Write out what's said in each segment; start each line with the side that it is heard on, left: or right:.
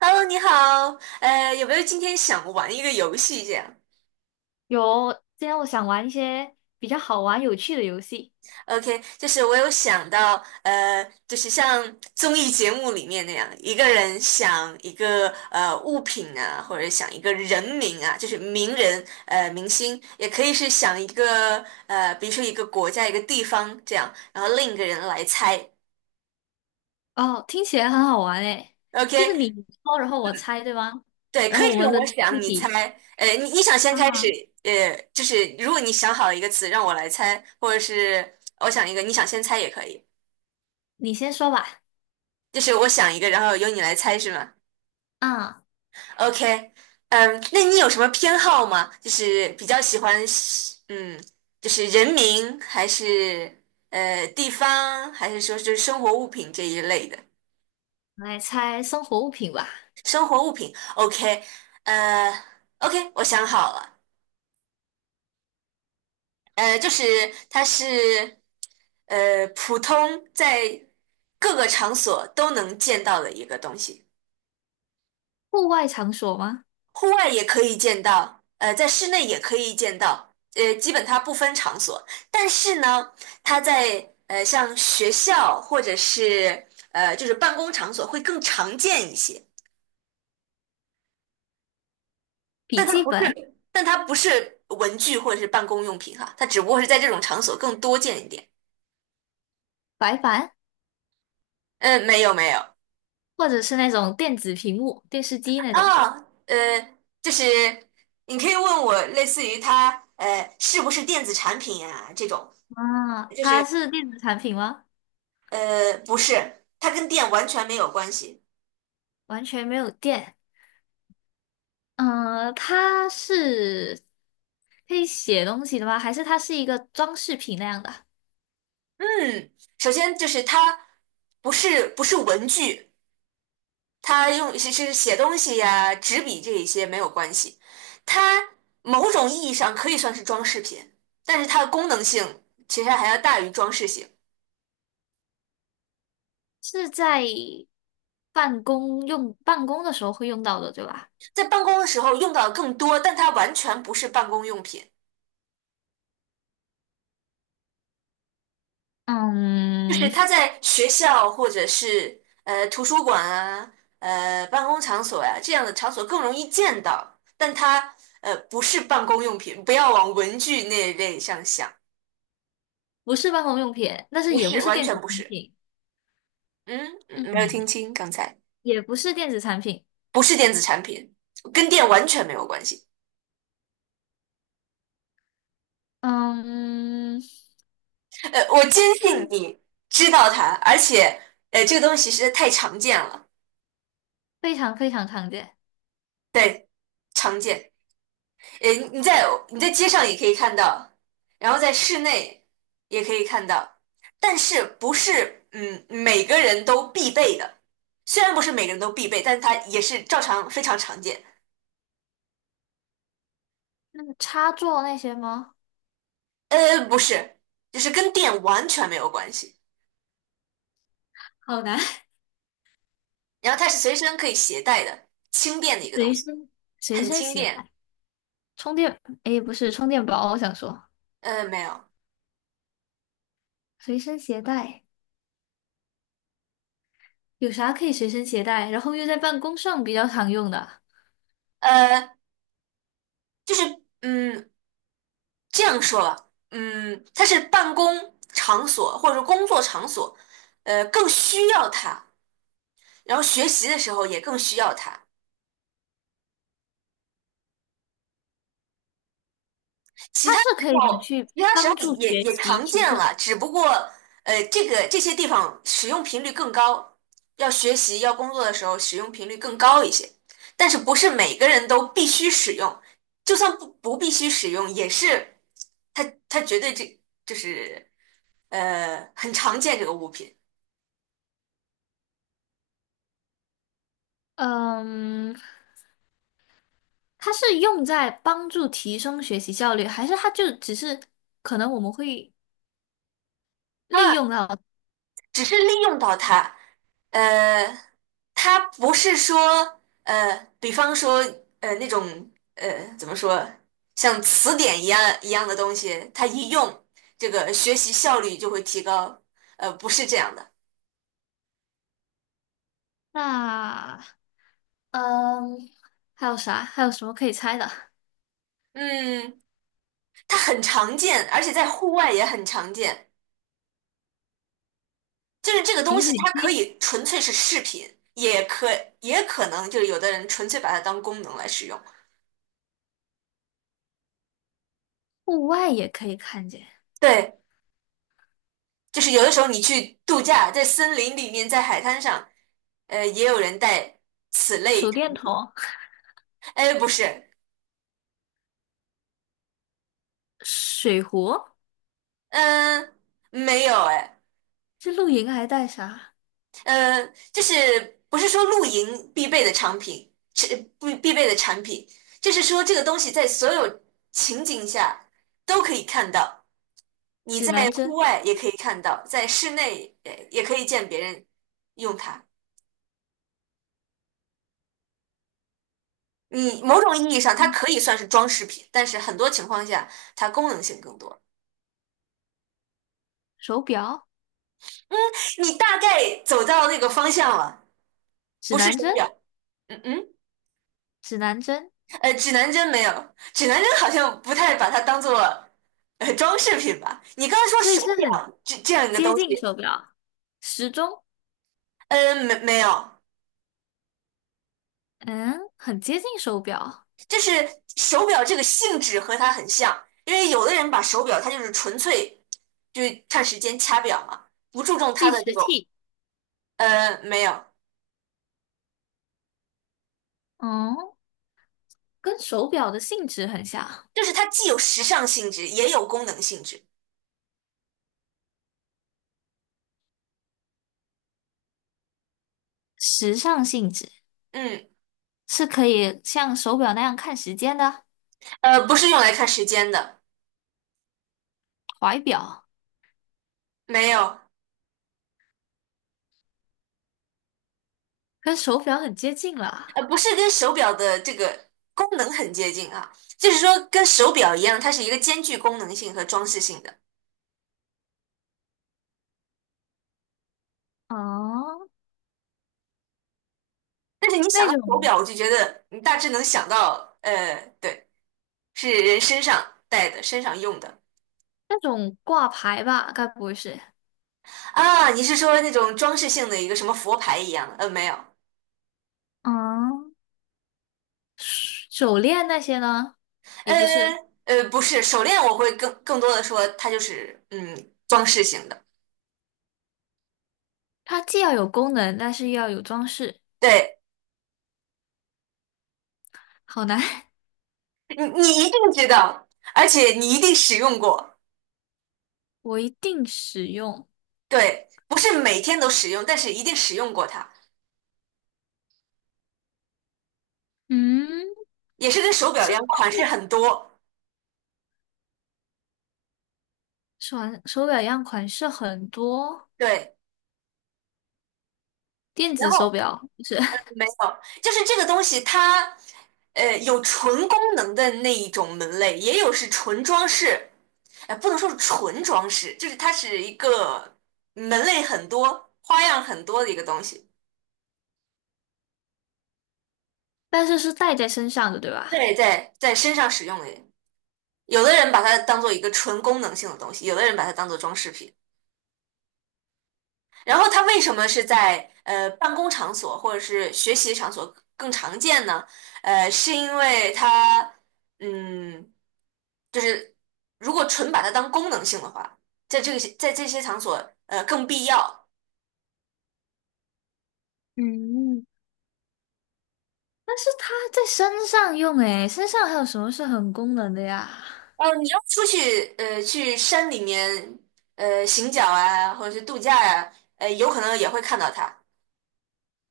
right: Hello，你好，有没有今天想玩一个游戏这样
left: 有，今天我想玩一些比较好玩、有趣的游戏。
right: ？OK，就是我有想到，就是像综艺节目里面那样，一个人想一个物品啊，或者想一个人名啊，就是名人明星，也可以是想一个，比如说一个国家一个地方这样，然后另一个人来猜。
left: 哦，听起来很好玩诶，就是
right: OK，
left: 你说，然后我猜，对吗？
right: 对，
left: 然
right: 可
left: 后我
right: 以是
left: 们轮
right: 我
left: 流出
right: 想你猜，
left: 题，
right: 你想先开
left: 啊。
right: 始，就是如果你想好一个词让我来猜，或者是我想一个，你想先猜也可以，
left: 你先说吧。
right: 就是我想一个，然后由你来猜是吗
left: 啊，
right: ？OK，那你有什么偏好吗？就是比较喜欢就是人名还是地方，还是说就是生活物品这一类的？
left: 我来猜生活物品吧。
right: 生活物品，OK，呃，OK，我想好了。就是它是普通在各个场所都能见到的一个东西，
left: 户外场所吗？
right: 户外也可以见到，在室内也可以见到，基本它不分场所。但是呢，它在像学校或者是就是办公场所会更常见一些，
left: 笔记本、
right: 但它不是文具或者是办公用品哈，它只不过是在这种场所更多见一点。
left: 白板，
right: 嗯，没有没有。
left: 或者是那种电子屏幕、电视机那种。
right: 啊，就是你可以问我，类似于它是不是电子产品啊这种，
left: 啊，
right: 就
left: 它
right: 是
left: 是电子产品吗？
right: 不是，它跟电完全没有关系。
left: 完全没有电。嗯、它是可以写东西的吗？还是它是一个装饰品那样的？
right: 嗯，首先就是它不是文具，它用是写东西呀、纸笔这一些没有关系，它某种意义上可以算是装饰品，但是它的功能性其实还要大于装饰性，
left: 是在办公的时候会用到的，对吧？
right: 在办公的时候用到的更多，但它完全不是办公用品。就
left: 嗯，
right: 是他在学校或者是图书馆啊、办公场所呀、这样的场所更容易见到，但它不是办公用品，不要往文具那一类上想，
left: 不是办公用品，但是
right: 不
left: 也不
right: 是，
left: 是
right: 完
left: 电子
right: 全不
left: 产
right: 是。
left: 品，
right: 嗯，
left: 嗯，
right: 没有听清刚才，
left: 也不是电子产品，
right: 不是电子产品，跟电完全没有关系。
left: 嗯，
right: 我坚信你知道它，而且这个东西实在太常见了，
left: 非常非常常见。
right: 对，常见。诶，你在街上也可以看到，然后在室内也可以看到，但是不是每个人都必备的。虽然不是每个人都必备，但它也是照常非常常见。
left: 那个插座那些吗？
right: 不是，就是跟电完全没有关系。
left: 好难，
right: 然后它是随身可以携带的，轻便的一个
left: 随
right: 东西，
left: 身随
right: 很
left: 身
right: 轻
left: 携
right: 便。
left: 带，充电，诶，不是充电宝，我想说
right: 没有，
left: 随身携带有啥可以随身携带，然后又在办公上比较常用的，
right: 呃，就是嗯这样说吧，它是办公场所或者是工作场所，更需要它。然后学习的时候也更需要它，其
left: 它
right: 他
left: 是
right: 时
left: 可以拿
right: 候
left: 去
right: 其他时
left: 帮
right: 候
left: 助
right: 也
left: 学
right: 也
left: 习
right: 常
left: 提
right: 见
left: 升。
right: 了，只不过这些地方使用频率更高，要学习要工作的时候使用频率更高一些，但是不是每个人都必须使用，就算不必须使用，也是它它绝对这就是很常见这个物品。
left: 嗯，它是用在帮助提升学习效率，还是它就只是可能我们会
right: 当
left: 利
right: 然
left: 用到？
right: 只是利用到它，呃，它不是说，比方说，那种，怎么说，像词典一样的东西，它一用，这个学习效率就会提高，不是这样的，
left: 那嗯，还有啥？还有什么可以猜的？
right: 嗯，它很常见，而且在户外也很常见，就是这个东
left: 饮
right: 西
left: 水
right: 它可
left: 机，
right: 以纯粹是饰品，也可能就是有的人纯粹把它当功能来使用。
left: 户外也可以看见，
right: 对，就是有的时候你去度假，在森林里面，在海滩上，也有人带此类
left: 手
right: 产
left: 电筒，
right: 品。哎，不是，
left: 水壶，
right: 嗯，没有，哎，
left: 这露营还带啥？
right: 呃，就是不是说露营必备的产品，是必备的产品，就是说这个东西在所有情景下都可以看到，你
left: 指
right: 在
left: 南
right: 户
left: 针，
right: 外也可以看到，在室内也可以见别人用它。你某种意义上，它
left: 嗯，
right: 可以算是装饰品，但是很多情况下，它功能性更多。
left: 手表，
right: 你大概走到那个方向了，
left: 指
right: 不是
left: 南
right: 手
left: 针，
right: 表。嗯嗯，
left: 指南针，
right: 指南针没有，指南针好像不太把它当做装饰品吧。你刚才说
left: 所以
right: 手
left: 是很
right: 表这样一个
left: 接
right: 东西，
left: 近手表，时钟，
right: 没有，
left: 嗯，很接近手表，
right: 就是手表这个性质和它很像，因为有的人把手表它就是纯粹就是看时间掐表嘛，不注重它
left: 计
right: 的这
left: 时
right: 个，
left: 器，
right: 没有，
left: 嗯。跟手表的性质很像，
right: 就是它既有时尚性质也有功能性质。
left: 时尚性质
right: 嗯，
left: 是可以像手表那样看时间的，
right: 不是用来看时间的，
left: 怀表
right: 没有。
left: 跟手表很接近了
right: 不是跟手表的这个功能很接近啊，就是说跟手表一样，它是一个兼具功能性和装饰性的。
left: 哦，
right: 但是你想
left: 那
right: 到手
left: 种
right: 表，我就觉得你大致能想到，对，是人身上戴的、身上用的
left: 挂牌吧，该不会是？
right: 啊。你是说那种装饰性的一个什么佛牌一样的没有，
left: 嗯，手链那些呢？也
right: 呃
left: 不是，
right: 不是手链，我会更多的说它就是装饰性的。
left: 它既要有功能，但是又要有装饰，
right: 对
left: 好难。
right: 你，你一定知道，而且你一定使用过。
left: 我一定使用。
right: 对，不是每天都使用，但是一定使用过它，
left: 嗯，
right: 也是跟手表一样，
left: 是
right: 款式很多。
left: 手手表一样款式很多，
right: 对，
left: 电
right: 然
left: 子手
right: 后
left: 表不是，
right: 没有，就是这个东西它，有纯功能的那一种门类，也有是纯装饰，不能说是纯装饰，就是它是一个门类很多、花样很多的一个东西。
left: 但是是戴在身上的，对吧？
right: 对，在身上使用的，有的人把它当做一个纯功能性的东西，有的人把它当做装饰品。然后它为什么是在办公场所或者是学习场所更常见呢？是因为它，嗯，就是如果纯把它当功能性的话，在这些场所更必要。
left: 嗯，但是它在身上用诶，身上还有什么是很功能的呀？
right: 哦，你要出去去山里面行脚啊，或者是度假呀、有可能也会看到它。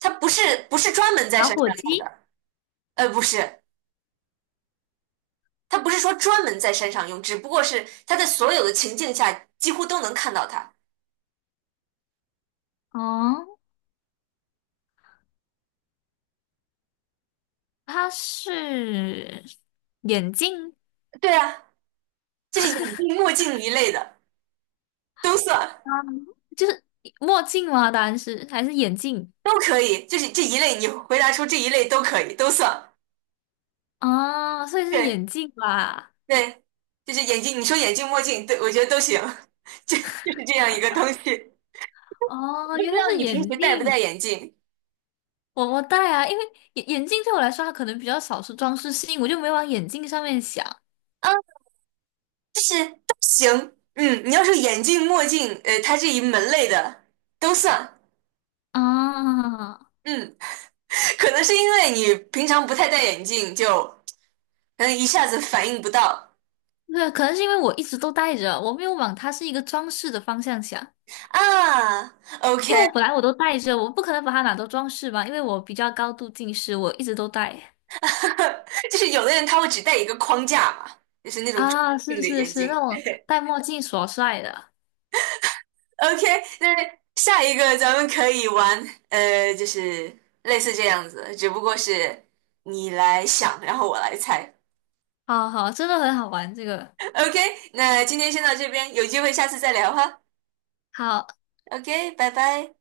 right: 它不是专门在山上用
left: 咦，
right: 的，不是。他不是说专门在山上用，只不过是他在所有的情境下几乎都能看到他。
left: 哦，它是眼镜，
right: 对啊，就是眼镜、墨镜一类的都算，
left: 啊，就是墨镜吗？答案是还是眼镜？
right: 都可以。就是这一类，你回答出这一类都可以，都算。
left: 哦，所以是
right: 对
left: 眼镜吧？
right: 对，就是眼镜，你说眼镜、墨镜，对我觉得都行。就是这样一个东西。
left: 哦，
right: 不知
left: 原来
right: 道
left: 是
right: 你平时
left: 眼
right: 戴不戴
left: 镜。
right: 眼镜
left: 我戴啊，因为眼镜对我来说，它可能比较少是装饰性，我就没往眼镜上面想
right: 啊？就是都行。嗯，你要说眼镜、墨镜，它这一门类的都算。
left: 啊。
right: 嗯，可能是因为你平常不太戴眼镜，就。可能一下子反应不到
left: 对，可能是因为我一直都戴着，我没有往它是一个装饰的方向想。
right: 啊。
left: 因为我本
right: OK，
left: 来我都戴着，我不可能把它拿都装饰吧，因为我比较高度近视，我一直都戴。
right: 就是有的人他会只戴一个框架嘛，就是那种重
left: 啊，
right: 镜
left: 是
right: 的
left: 是
right: 眼
left: 是，那
right: 镜。
left: 种戴墨镜耍帅的，
right: OK，那下一个咱们可以玩，就是类似这样子，只不过是你来想，然后我来猜。
left: 好好，真的很好玩这个。
right: OK，那今天先到这边，有机会下次再聊哈。
left: 好，
right: OK，拜拜。